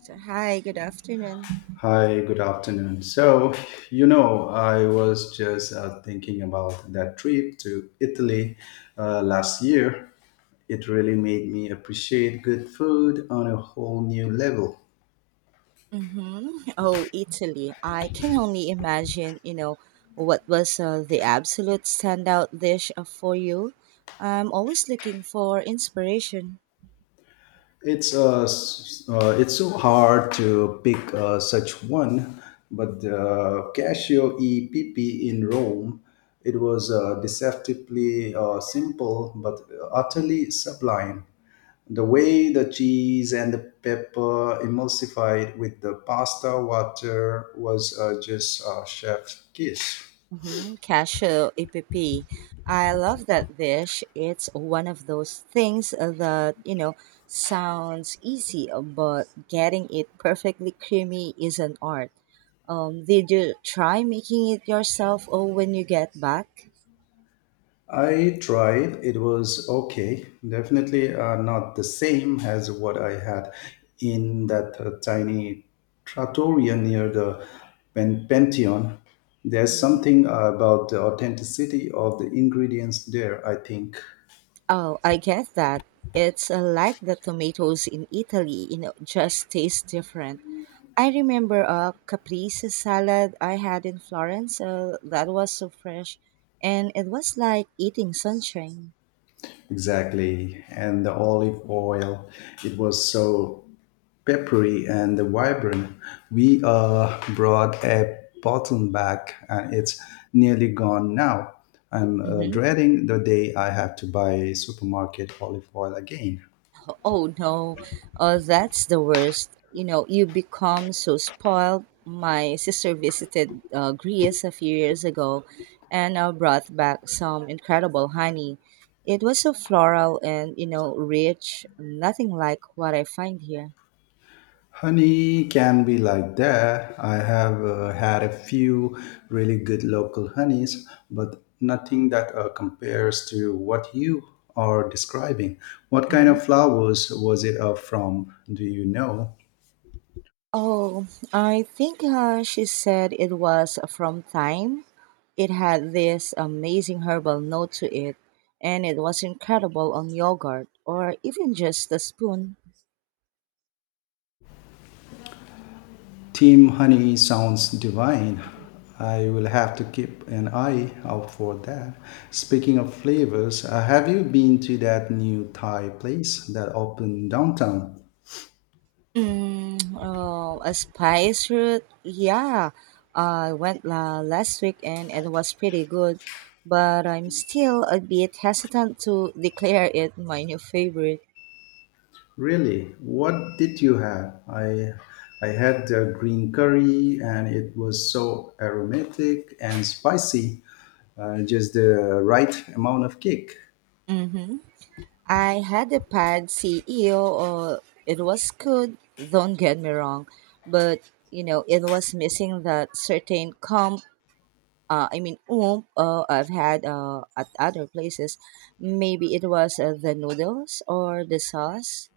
So, hi, good afternoon. Hi, good afternoon. So, you know, I was just thinking about that trip to Italy last year. It really made me appreciate good food on a whole new level. Mm-hmm. Oh, Italy. I can only imagine, you know, what was the absolute standout dish for you. I'm always looking for inspiration. It's so hard to pick such one, but the Casio epp in Rome, it was deceptively simple but utterly sublime. The way the cheese and the pepper emulsified with the pasta water was just a chef's kiss. Mm-hmm. Cashew Eppi, I love that dish. It's one of those things that, you know, sounds easy, but getting it perfectly creamy is an art. Did you try making it yourself or when you get back? I tried, it was okay. Definitely not the same as what I had in that tiny trattoria near the Pantheon. There's Mhm. something about the authenticity of the ingredients there, I think. Oh, I get that. It's like the tomatoes in Italy, you know, just taste different. I remember a caprese salad I had in Florence that was so fresh, and it was like eating sunshine. Exactly. And the olive oil, it was so peppery and vibrant. We brought a bottle back and it's nearly gone now. I'm Mm-hmm. dreading the day I have to buy supermarket olive oil again. Oh no, oh that's the worst. You know, you become so spoiled. My sister visited Greece a few years ago and brought back some incredible honey. It was so floral and, you know, rich, nothing like what I find here. Honey can be like that. I have had a few really good local honeys, but nothing that compares to what you are describing. What kind Hmm. of flowers was it from? Do you know? Oh, I think she said it was from thyme. It had this amazing herbal note to it, and it was incredible on yogurt or even just a spoon. Team Honey sounds divine. I will have to keep an eye out for that. Speaking of flavors, have you been to that new Thai place that opened downtown? Mm, oh, a spice route? Yeah, I went la last week and it was pretty good, but I'm still a bit hesitant to declare it my new favorite. Really? What did you have? I had the green curry and it was so aromatic and spicy. Just the right amount of kick. Mm-hmm. I had a pad CEO, or it was good, don't get me wrong, but you know, it was missing that certain oomph I've had at other places. Maybe it was the noodles or the sauce.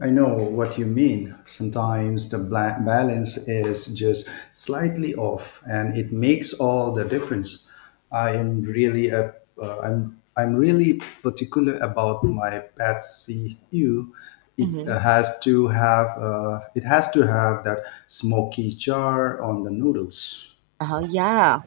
I know what you mean. Sometimes the balance is just slightly off, and it Mhm. makes all the difference. I am really a, I'm really particular about my Patsy Ew. It uh, Mhm. has to have uh, it has to have that smoky char on the noodles. Oh yeah,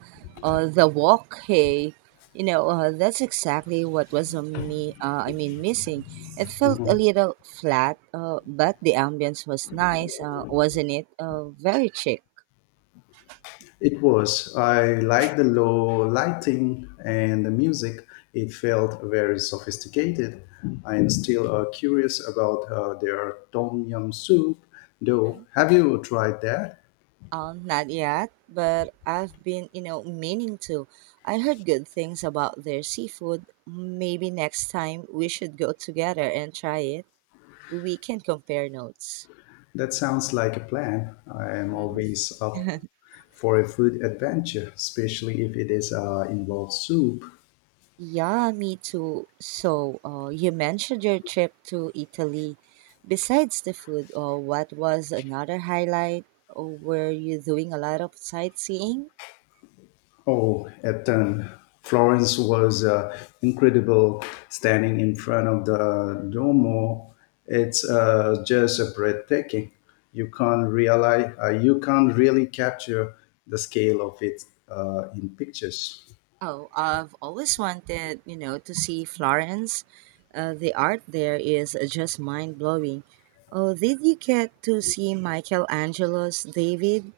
the walk. Hey, you know that's exactly what was missing. It felt a little flat, but the ambience was nice, wasn't it? Very chic. It was. I liked the low lighting and the music. It felt very sophisticated. I am still curious about their tom yum soup, though. Mhm. Have you tried that? Not yet, but I've been, you know, meaning to. I heard good things about their seafood. Maybe next time we should go together and try it. We can compare notes. That sounds like a plan. I am Mhm. always up for a food adventure, especially if it is involved soup. Yeah, me too. So, you mentioned your trip to Italy. Besides the food, what was another highlight? Or were you doing a lot of sightseeing? Oh, at 10. Florence was incredible standing in front of the Duomo. It's just breathtaking. You can't really capture the scale of it in pictures. Oh, I've always wanted, you know, to see Florence. The art there is just mind blowing. Oh, did you get to see Michelangelo's David?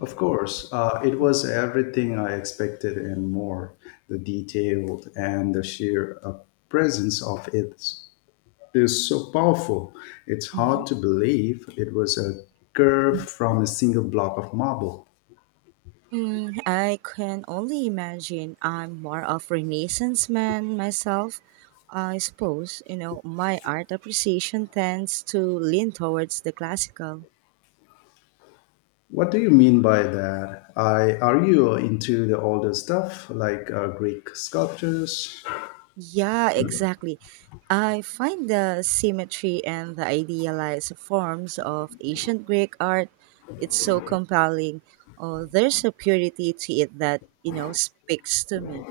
Of course, it was everything I expected and more. The detailed and the sheer presence of it is so powerful. It's hard to Mhm. believe it was a curve from a single block of marble. Mm, I can only imagine. I'm more of Renaissance man myself. I suppose you know my art appreciation tends to lean towards the classical. What do you mean by that? I Are you into the older stuff like Greek sculptures? Yeah, exactly. I find the symmetry and the idealized forms of ancient Greek art it's so compelling. Oh, there's a purity to it that you know speaks to me.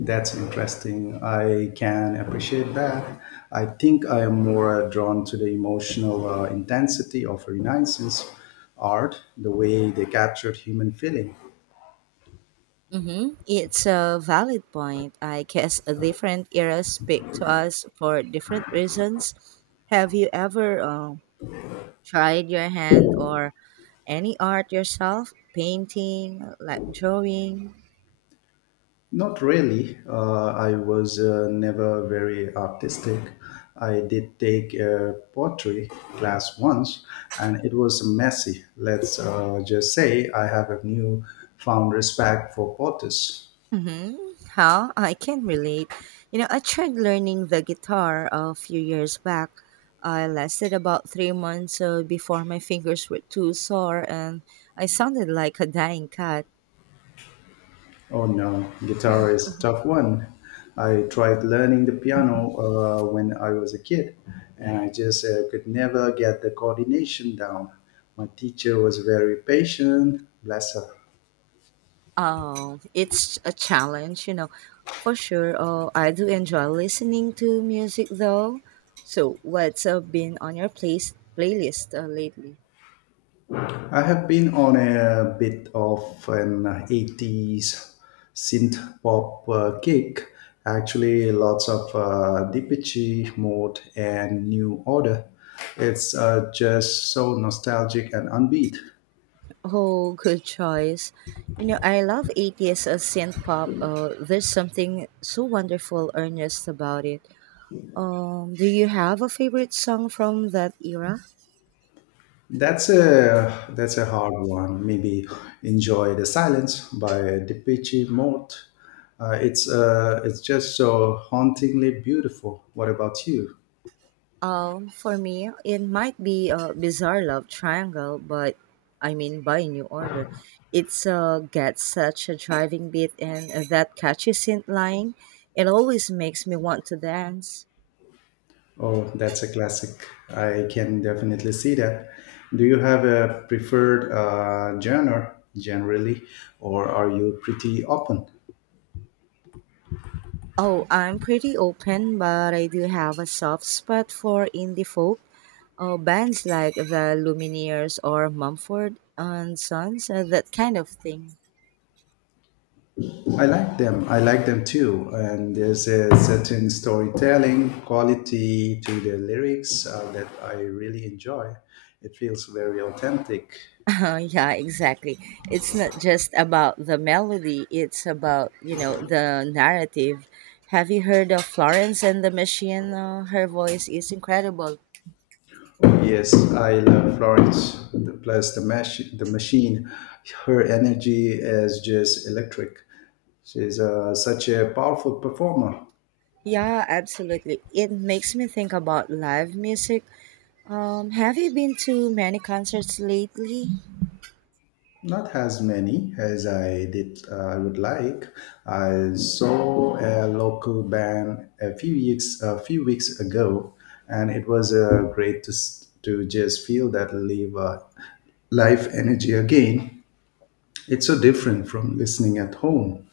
That's interesting. I can appreciate that. I think I am more drawn to the emotional intensity of Renaissance art, the way they captured human feeling. Mm-hmm. It's a valid point. I guess different eras speak to us for different reasons. Have you ever tried your hand or any art yourself? Painting, like drawing? Not really. I was never very artistic. I did take a pottery class once, and it was messy. Let's just say I have a new found respect for potters. Mm-hmm. How? I can relate. You know, I tried learning the guitar a few years back. I lasted about 3 months before my fingers were too sore and I sounded like a dying cat. Oh no, guitar is a tough one. I tried learning the piano when I was a kid, and I just could never get the coordination down. My teacher was very patient, bless her. It's a challenge, you know, for sure. I do enjoy listening to music though. So, what's been on your place playlist lately? I have been on a bit of an 80s synth pop kick. Actually, lots of Depeche Mode and New Order. It's just so nostalgic and unbeat. Oh, good choice. You know, I love 80s synth pop. There's something so wonderful, earnest about it. Do you have a favorite song from that era? That's a hard one. Maybe enjoy the silence by Depeche Mode. It's just so hauntingly beautiful. What about you? For me, it might be a bizarre love triangle, but by New Order. It's got such a driving beat and that catchy synth line. It always makes me want to dance. Oh, that's a classic. I can definitely see that. Do you have a preferred genre generally, or are you pretty open? Oh, I'm pretty open, but I do have a soft spot for indie folk. Bands like the Lumineers or Mumford and Sons, that kind of thing. I like them. I like them too. And there's a certain storytelling quality to the lyrics that I really enjoy. It feels very authentic. Yeah, exactly. It's not just about the melody, it's about, you know, the narrative. Have you heard of Florence and the Machine? Her voice is incredible. Yes, I love Florence. The, plus the the machine, her energy is just electric. She's such a powerful performer. Yeah, absolutely. It makes me think about live music. Have you been to many concerts lately? Not as many as I would like. I saw a local band a few weeks ago, and it was great to to just feel that live life energy again. It's so different from listening at home.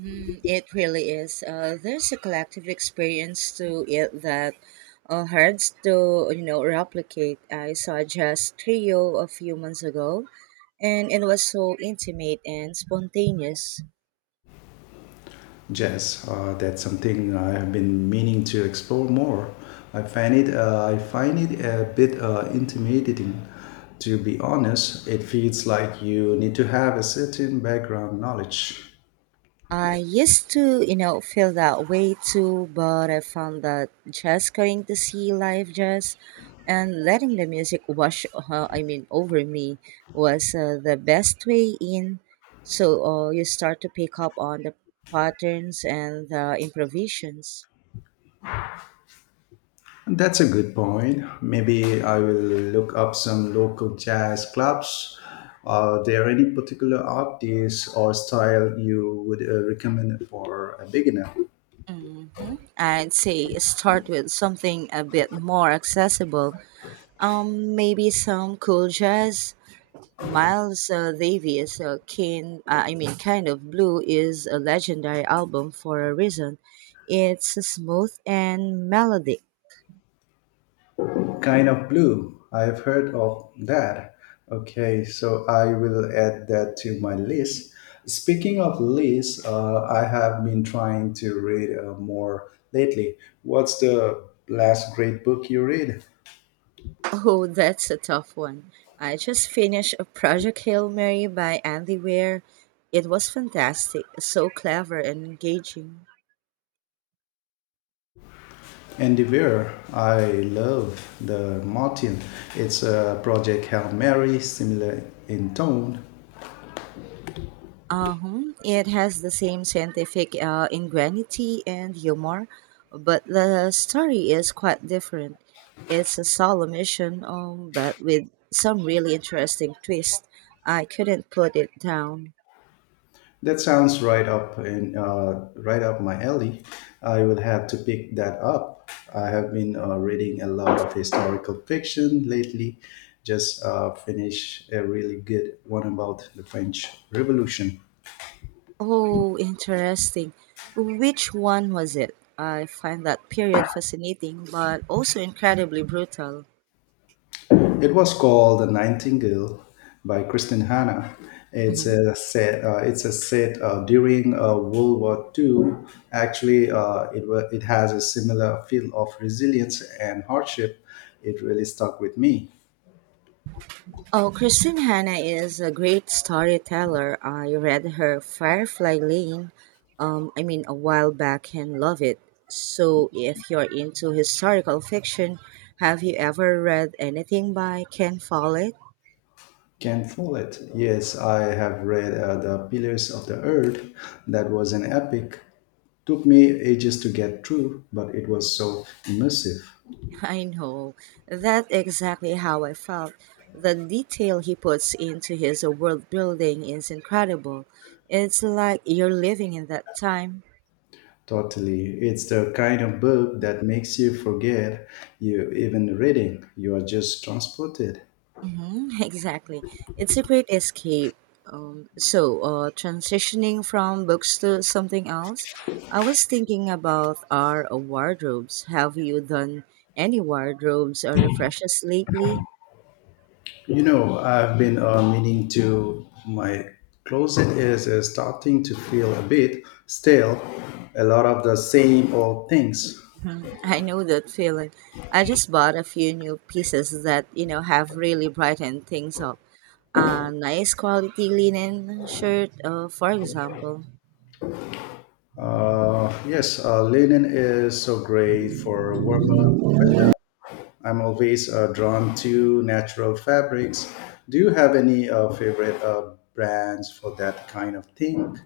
Mm, it really is. There's a collective experience to it that hard to you know replicate. I saw just trio a few months ago, and it was so intimate and spontaneous. Jazz. That's something I have been meaning to explore more. I find it a bit intimidating. To be honest, it feels like you need to have a certain background knowledge. I used to, you know, feel that way too, but I found that just going to see live jazz and letting the music wash over me was the best way in. So you start to pick up on the patterns and the improvisations. That's a good point. Maybe I will look up some local jazz clubs. Are there any particular artists or style you would recommend for a beginner? Mm, I'd say start with something a bit more accessible. Maybe some cool jazz Miles Davis' Kind of Blue is a legendary album for a reason. It's smooth and melodic. Kind of blue. I've heard of that. Okay, so I will add that to my list. Speaking of lists, I have been trying to read more lately. What's the last great book you read? Oh, that's a tough one. I just finished a Project Hail Mary by Andy Weir. It was fantastic, so clever and engaging. Endeavour. I love the Martin. It's a Project Hail Mary, similar in tone. Uh-huh. It has the same scientific ingenuity and humor, but the story is quite different. It's a solemn mission, but with some really interesting twist. I couldn't put it down. That sounds right up in Right up my alley. I will have to pick that up. I have been reading a lot of historical fiction lately. Just finished a really good one about the French Revolution. Oh, interesting. Which one was it? I find that period fascinating, but also incredibly brutal. It was called The Nightingale by Kristen Hanna. Mm-hmm. It's a set during World War Two. Actually, it has a similar feel of resilience and hardship. It really stuck with me. Oh, Christine Hanna is a great storyteller. I read her Firefly Lane, a while back and love it. So, if you're into historical fiction, have you ever read anything by Ken Follett? Can fool it. Yes, I have read The Pillars of the Earth. That was an epic. Took me ages to get through, but it was so immersive. I know. That's exactly how I felt. The detail he puts into his world building is incredible. It's like you're living in that time. Totally. It's the kind of book that makes you forget you even reading. You are just transported. Mm-hmm, exactly. It's a great escape. So, transitioning from books to something else, I was thinking about our wardrobes. Have you done any wardrobes or refreshes lately? You know, I've been meaning to. My closet is starting to feel a bit stale. A lot of the same old things. I know that feeling. I just bought a few new pieces that, you know, have really brightened things up. A nice quality linen shirt, for example. Yes, linen is so great for warmer weather. I'm always drawn to natural fabrics. Do you have any favorite brands for that kind of thing?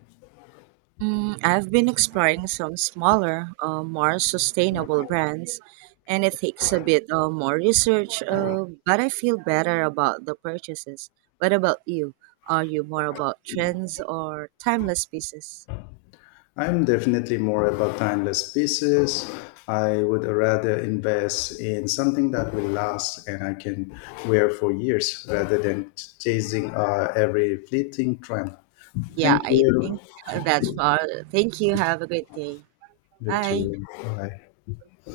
Mm, I've been exploring some smaller, more sustainable brands, and it takes a bit more research, but I feel better about the purchases. What about you? Are you more about trends or timeless pieces? I'm definitely more about timeless pieces. I would rather invest in something that will last and I can wear for years rather than chasing every fleeting trend. Yeah, Thank I you. think that's all. Thank you. Have a great day. You Bye. too. Bye.